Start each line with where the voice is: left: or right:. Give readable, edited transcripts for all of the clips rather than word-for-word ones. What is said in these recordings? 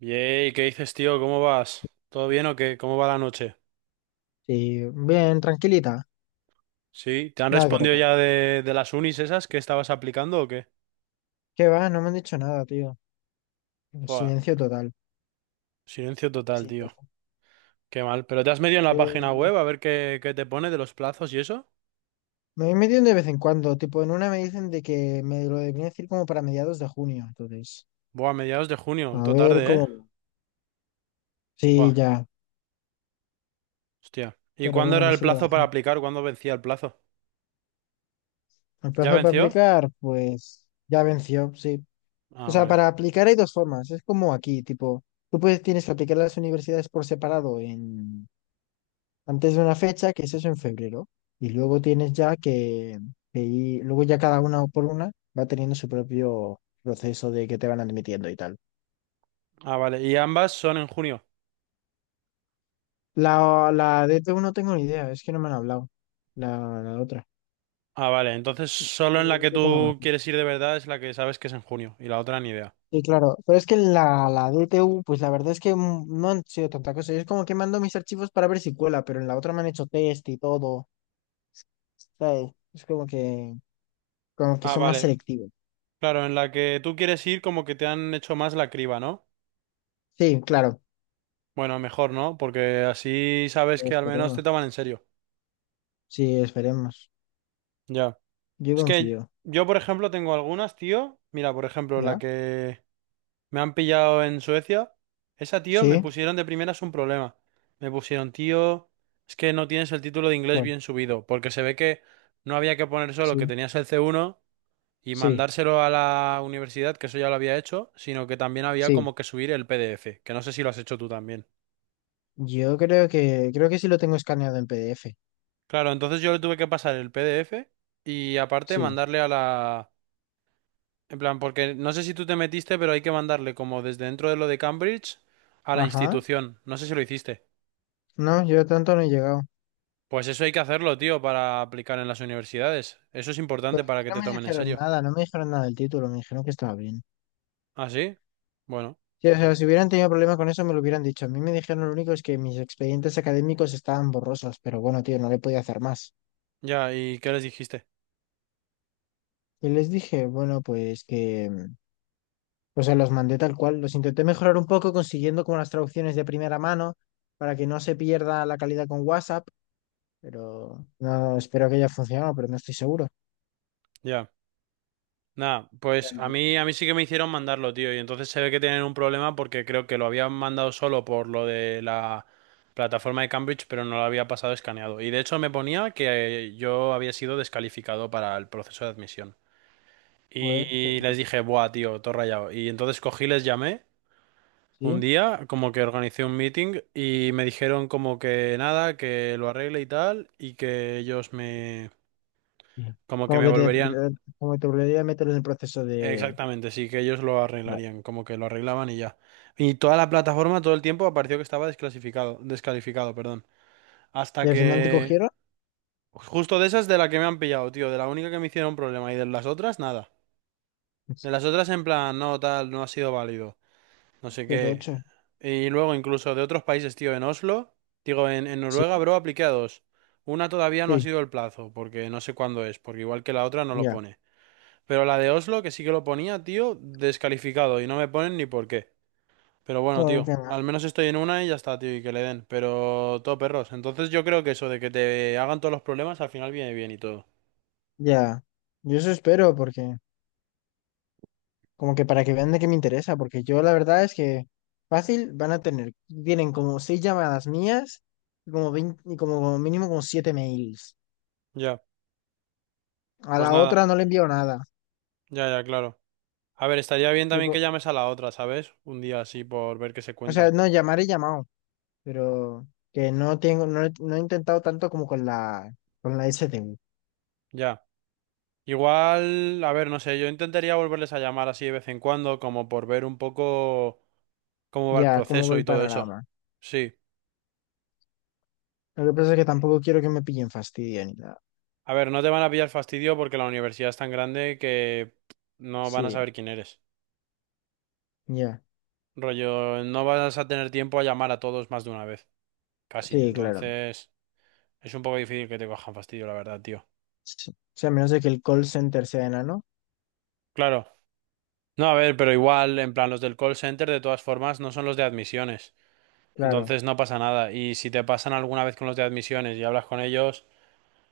right: Yey, ¿qué dices, tío? ¿Cómo vas? ¿Todo bien o qué? ¿Cómo va la noche?
left: Sí, bien, tranquilita.
right: ¿Sí? ¿Te han
left: Nada que
right: respondido
left: recordar.
right: ya de las unis esas que estabas aplicando o qué?
left: ¿Qué va? No me han dicho nada, tío.
right: Fua,
left: Silencio total.
right: silencio total,
left: Sí,
right: tío.
left: bastante.
right: Qué mal. ¿Pero te has metido en la página
left: Eh,
right: web a ver qué te pone de los plazos y eso?
left: me meten de vez en cuando. Tipo, en una me dicen de que me lo deberían decir como para mediados de junio. Entonces,
right: Buah, mediados de junio,
left: a
right: todo
left: ver
right: tarde, ¿eh?
left: cómo.
right: Fua,
left: Sí, ya.
right: hostia. ¿Y
left: Pero
right: cuándo
left: bueno,
right: era
left: que
right: el
left: se lo
right: plazo
left: hacer.
right: para aplicar? ¿Cuándo vencía el plazo?
left: El
right: ¿Ya
left: plazo para
right: venció?
left: aplicar, pues ya venció, sí. O
right: Ah,
left: sea,
right: vale.
left: para aplicar hay dos formas. Es como aquí, tipo, tú puedes, tienes que aplicar a las universidades por separado en antes de una fecha, que es eso en febrero, y luego tienes ya que, luego ya cada una por una va teniendo su propio proceso de que te van admitiendo y tal.
right: Ah, vale. ¿Y ambas son en junio?
left: La DT1 no tengo ni idea, es que no me han hablado. La otra.
right: Ah, vale. Entonces, solo en la que
left: Yo tengo más.
right: tú quieres ir de verdad es la que sabes que es en junio y la otra ni idea.
left: Sí, claro, pero es que la DTU, pues la verdad es que no han sido tanta cosa. Yo es como que mando mis archivos para ver si cuela, pero en la otra me han hecho test y todo. ¿Sabes? Es como que
right: Ah,
left: son más
right: vale.
left: selectivos.
right: Claro, en la que tú quieres ir como que te han hecho más la criba, ¿no?
left: Sí, claro.
right: Bueno, mejor, ¿no? Porque así
left: Y
right: sabes que al menos
left: esperemos.
right: te toman en serio.
left: Sí, esperemos.
right: Ya.
left: Yo
right: Es que
left: confío,
right: yo, por ejemplo, tengo algunas, tío. Mira, por ejemplo, la
left: ¿ya?
right: que me han pillado en Suecia. Esa, tío, me
left: Sí,
right: pusieron de primeras un problema. Me pusieron, tío, es que no tienes el título de inglés
left: bueno,
right: bien subido, porque se ve que no había que poner solo que
left: sí,
right: tenías el C1 y
left: sí,
right: mandárselo a la universidad, que eso ya lo había hecho, sino que también había
left: sí.
right: como que subir el PDF, que no sé si lo has hecho tú también.
left: Yo creo que sí lo tengo escaneado en PDF.
right: Claro, entonces yo le tuve que pasar el PDF y aparte
left: Sí.
right: mandarle a la... En plan, porque no sé si tú te metiste, pero hay que mandarle como desde dentro de lo de Cambridge a la
left: Ajá.
right: institución. No sé si lo hiciste.
left: No, yo tanto no he llegado.
right: Pues eso hay que hacerlo, tío, para aplicar en las universidades. Eso es importante
left: Pero a mí
right: para que
left: no
right: te
left: me
right: tomen en
left: dijeron
right: serio.
left: nada, no me dijeron nada del título, me dijeron que estaba bien.
right: ¿Ah, sí? Bueno,
left: Sí, o sea, si hubieran tenido problema con eso, me lo hubieran dicho. A mí me dijeron lo único es que mis expedientes académicos estaban borrosos, pero bueno, tío, no le podía hacer más.
right: ya, ¿y qué les dijiste?
left: Y les dije, bueno, o sea, los mandé tal cual. Los intenté mejorar un poco consiguiendo como las traducciones de primera mano para que no se pierda la calidad con WhatsApp, pero no espero que haya funcionado, pero no estoy seguro.
right: Ya. Nada, pues a mí sí que me hicieron mandarlo, tío, y entonces se ve que tienen un problema porque creo que lo habían mandado solo por lo de la plataforma de Cambridge, pero no lo había pasado escaneado. Y de hecho me ponía que yo había sido descalificado para el proceso de admisión.
left: Joder, qué
right: Y
left: raro.
right: les dije, buah, tío, todo rayado. Y entonces cogí, les llamé un
left: Sí.
right: día, como que organicé un meeting y me dijeron como que nada, que lo arregle y tal, y que ellos me...
left: Sí.
right: Como que
left: Como
right: me
left: que te,
right: volverían...
left: como que te volvería a meter en el proceso de...
right: Exactamente, sí, que ellos lo
left: Vale.
right: arreglarían, como que lo arreglaban y ya. Y toda la plataforma todo el tiempo apareció que estaba desclasificado, descalificado, perdón.
left: Y
right: Hasta
left: al final te
right: que...
left: cogieron.
right: Justo de esas de la que me han pillado, tío, de la única que me hicieron problema y de las otras, nada. De las otras en plan, no, tal, no ha sido válido, no sé
left: Pero
right: qué.
left: ocho.
right: Y luego incluso de otros países, tío, en Oslo, digo, en Noruega,
left: Sí,
right: bro, apliqué a dos. Una todavía no ha
left: sí,
right: sido el plazo, porque no sé cuándo es, porque igual que la otra no lo
left: ya.
right: pone. Pero la de Oslo, que sí que lo ponía, tío, descalificado. Y no me ponen ni por qué. Pero bueno,
left: Joder,
right: tío,
left: qué
right: al
left: mal.
right: menos estoy en una y ya está, tío, y que le den. Pero todo perros. Entonces yo creo que eso de que te hagan todos los problemas al final viene bien y todo.
left: Ya. Yo eso espero porque... Como que para que vean de qué me interesa, porque yo la verdad es que fácil van a tener, tienen como seis llamadas mías y como 20 y como mínimo como siete mails.
right: Ya,
left: A
right: pues
left: la
right: nada.
left: otra no le envío nada.
right: Ya, ya, claro. A ver, estaría bien también que
left: Tipo,
right: llames a la otra, ¿sabes? Un día así por ver qué se
left: o sea,
right: cuentan.
left: no, llamar he llamado, pero que no tengo, no, no he intentado tanto como con la S STU.
right: Ya. Igual, a ver, no sé, yo intentaría volverles a llamar así de vez en cuando, como por ver un poco cómo va el
left: Ya, como va
right: proceso
left: el
right: y todo eso.
left: panorama.
right: Sí.
left: Lo que pasa es que tampoco quiero que me pillen fastidio ni nada.
right: A ver, no te van a pillar fastidio porque la universidad es tan grande que no van a
left: Sí,
right: saber quién eres.
left: ya.
right: Rollo, no vas a tener tiempo a llamar a todos más de una vez, casi.
left: Sí, claro.
right: Entonces, es un poco difícil que te cojan fastidio, la verdad, tío.
left: Sí. O sea, a menos de que el call center sea enano.
right: Claro. No, a ver, pero igual, en plan, los del call center, de todas formas, no son los de admisiones.
left: Claro,
right: Entonces, no pasa nada. Y si te pasan alguna vez con los de admisiones y hablas con ellos,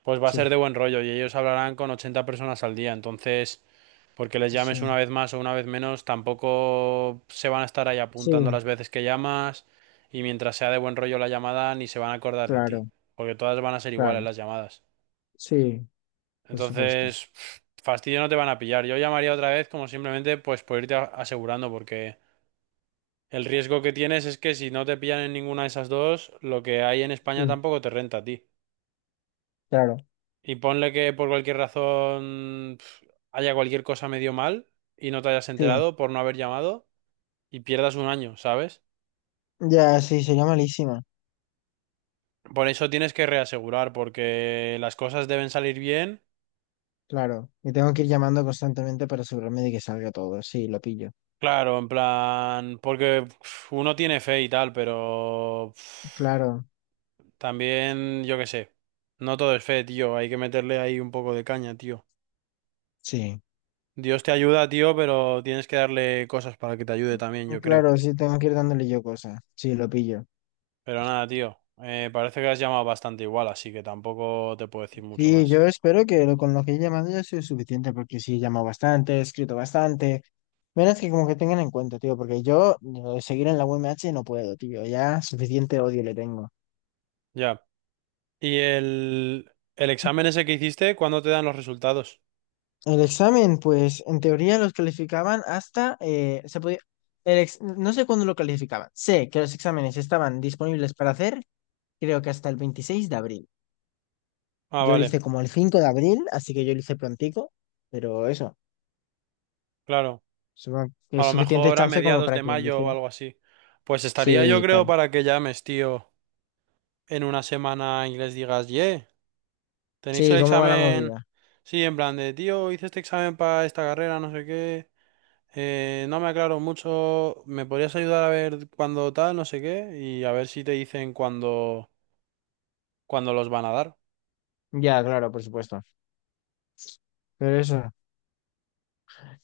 right: pues va a ser
left: sí,
right: de buen rollo y ellos hablarán con 80 personas al día. Entonces... Porque les llames
left: sí.
right: una vez más o una vez menos, tampoco se van a estar ahí
left: Sí,
right: apuntando las veces que llamas y mientras sea de buen rollo la llamada ni se van a acordar de ti,
left: claro,
right: porque todas van a ser iguales
left: claro.
right: las llamadas.
left: Sí, por supuesto.
right: Entonces, pff, fastidio no te van a pillar. Yo llamaría otra vez como simplemente pues por irte asegurando, porque el riesgo que tienes es que si no te pillan en ninguna de esas dos, lo que hay en España
left: Sí,
right: tampoco te renta a ti.
left: claro,
right: Y ponle que por cualquier razón pff, haya cualquier cosa medio mal y no te hayas
left: sí.
right: enterado por no haber llamado, y pierdas un año, ¿sabes?
left: Ya, sí, sería malísima.
right: Por eso tienes que reasegurar, porque las cosas deben salir bien.
left: Claro, y tengo que ir llamando constantemente para asegurarme de que salga todo. Sí, lo pillo.
right: Claro, en plan, porque uf, uno tiene fe y tal, pero uf,
left: Claro.
right: también, yo qué sé, no todo es fe, tío, hay que meterle ahí un poco de caña, tío.
left: Sí,
right: Dios te ayuda, tío, pero tienes que darle cosas para que te ayude también, yo creo.
left: claro, sí, tengo que ir dándole yo cosas. Sí, lo pillo.
right: Pero nada, tío, parece que has llamado bastante igual, así que tampoco te puedo decir mucho
left: Sí,
right: más.
left: yo espero que con lo que he llamado ya sea suficiente, porque sí, he llamado bastante, he escrito bastante. Menos que como que tengan en cuenta, tío, porque yo seguir en la UMH no puedo, tío. Ya suficiente odio le tengo.
right: Ya. ¿Y el examen ese que hiciste, cuándo te dan los resultados?
left: El examen, pues en teoría los calificaban hasta, se podía, no sé cuándo lo calificaban. Sé que los exámenes estaban disponibles para hacer, creo que hasta el 26 de abril.
right: Ah,
left: Yo lo
right: vale.
left: hice como el 5 de abril, así que yo lo hice prontico, pero eso,
right: Claro,
left: supongo que
right: a
left: es
right: lo
left: suficiente
right: mejor a
left: chance como
right: mediados
left: para
right: de
left: que lo
right: mayo o
left: hiciera.
right: algo así. Pues estaría yo
left: Sí,
right: creo
left: tal.
right: para que llames, tío, en una semana y les digas, ye, tenéis
left: Sí,
right: el
left: ¿cómo va la
right: examen.
left: movida?
right: Sí, en plan de, tío, hice este examen para esta carrera, no sé qué. No me aclaro mucho, ¿me podrías ayudar a ver cuándo tal, no sé qué? Y a ver si te dicen cuándo los van a dar.
left: Ya, claro, por supuesto. Pero eso,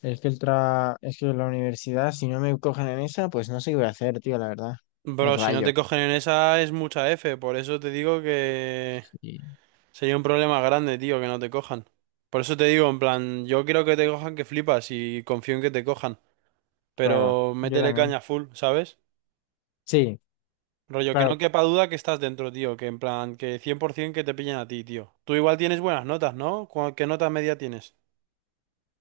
left: es que la universidad, si no me cogen en esa, pues no sé qué voy a hacer, tío, la verdad. Me
right: Bro, si no
left: rayo.
right: te cogen en esa es mucha F, por eso te digo que...
left: Sí,
right: Sería un problema grande, tío, que no te cojan. Por eso te digo, en plan, yo quiero que te cojan que flipas y confío en que te cojan.
left: claro,
right: Pero
left: yo
right: métele
left: también.
right: caña full, ¿sabes?
left: Sí,
right: Rollo, que
left: claro.
right: no quepa duda que estás dentro, tío. Que en plan, que 100% que te pillan a ti, tío. Tú igual tienes buenas notas, ¿no? ¿Qué nota media tienes?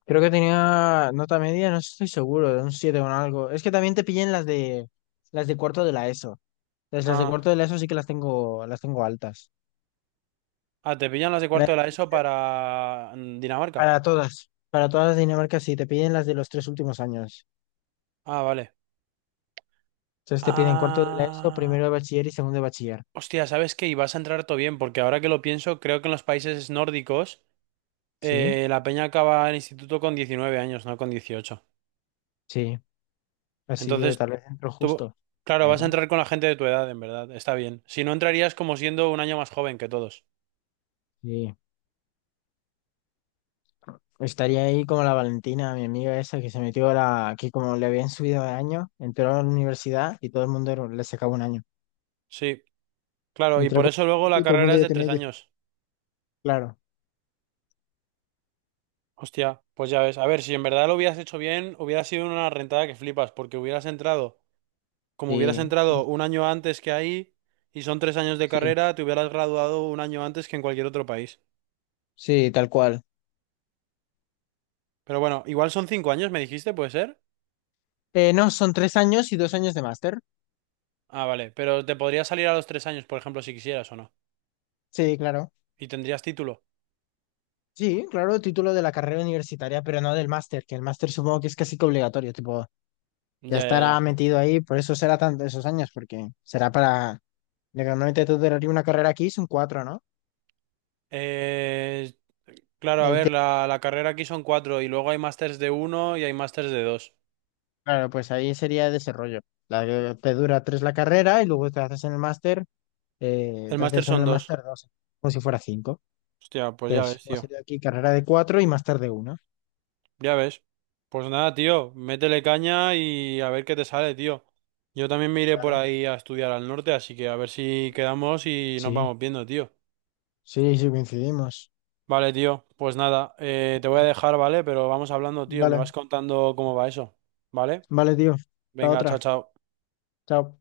left: Creo que tenía nota media, no estoy seguro, de un 7 o un algo. Es que también te pillé en las de cuarto de la ESO. Entonces, las de
right: Ah,
left: cuarto de la ESO sí que las tengo altas.
right: ah, te pillan las de cuarto
left: La-
right: de la ESO para Dinamarca.
left: para todas las de Dinamarca sí, te piden las de los 3 últimos años.
right: Ah, vale.
left: Entonces te piden cuarto de la ESO, primero de
right: Ah.
left: bachiller y segundo de bachiller.
right: Hostia, ¿sabes qué? Y vas a entrar todo bien, porque ahora que lo pienso, creo que en los países nórdicos
left: Sí,
right: la peña acaba el instituto con 19 años, no con 18.
left: sí. Así que
right: Entonces,
left: tal vez entro
right: tú,
left: justo,
right: claro, vas a
left: ¿verdad?
right: entrar con la gente de tu edad, en verdad, está bien. Si no, entrarías como siendo un año más joven que todos.
left: Sí. Estaría ahí como la Valentina, mi amiga esa que se metió que como le habían subido de año, entró a la universidad y todo el mundo le sacaba un año.
right: Sí, claro, y
left: Entré
right: por
left: con...
right: eso luego la
left: Y todo el mundo
right: carrera es
left: ya
right: de
left: tenía
right: tres
left: 18.
right: años.
left: Claro,
right: Hostia, pues ya ves. A ver, si en verdad lo hubieras hecho bien, hubiera sido una rentada que flipas, porque hubieras entrado, como hubieras
left: sí, sí,
right: entrado un año antes que ahí, y son 3 años de
left: sí,
right: carrera, te hubieras graduado un año antes que en cualquier otro país.
left: sí, tal cual.
right: Pero bueno, igual son 5 años, me dijiste, ¿puede ser?
left: No, son 3 años y 2 años de máster.
right: Ah, vale, pero te podría salir a los 3 años, por ejemplo, si quisieras o no.
left: Sí, claro.
right: ¿Y tendrías título?
left: Sí, claro, título de la carrera universitaria, pero no del máster, que el máster supongo que es casi que obligatorio, tipo, ya
right: Ya, ya,
left: estará
right: ya.
left: metido ahí, por eso será tanto esos años, porque será para... Normalmente tú duraría una carrera aquí, son cuatro, ¿no?
right: Eh, claro, a ver,
left: Ente-
right: la carrera aquí son cuatro y luego hay másters de uno y hay másters de dos.
left: Claro, pues ahí sería desarrollo. La que te dura tres la carrera y luego te haces en el máster,
right: El
left: te
right: máster
left: haces en
right: son
left: el
right: dos.
left: máster dos, como si fuera cinco.
right: Hostia, pues ya
left: Tres.
right: ves,
left: Va a
right: tío.
left: ser aquí carrera de cuatro y más tarde una.
right: Ya ves. Pues nada, tío, métele caña y a ver qué te sale, tío. Yo también me iré por
left: Vale.
right: ahí a estudiar al norte, así que a ver si quedamos y nos
left: Sí,
right: vamos viendo, tío.
left: sí, sí, coincidimos.
right: Vale, tío, pues nada, te voy a dejar, ¿vale? Pero vamos hablando, tío, me
left: Vale,
right: vas contando cómo va eso, ¿vale?
left: vale, tío. Hasta
right: Venga, chao,
left: otra.
right: chao.
left: Chao.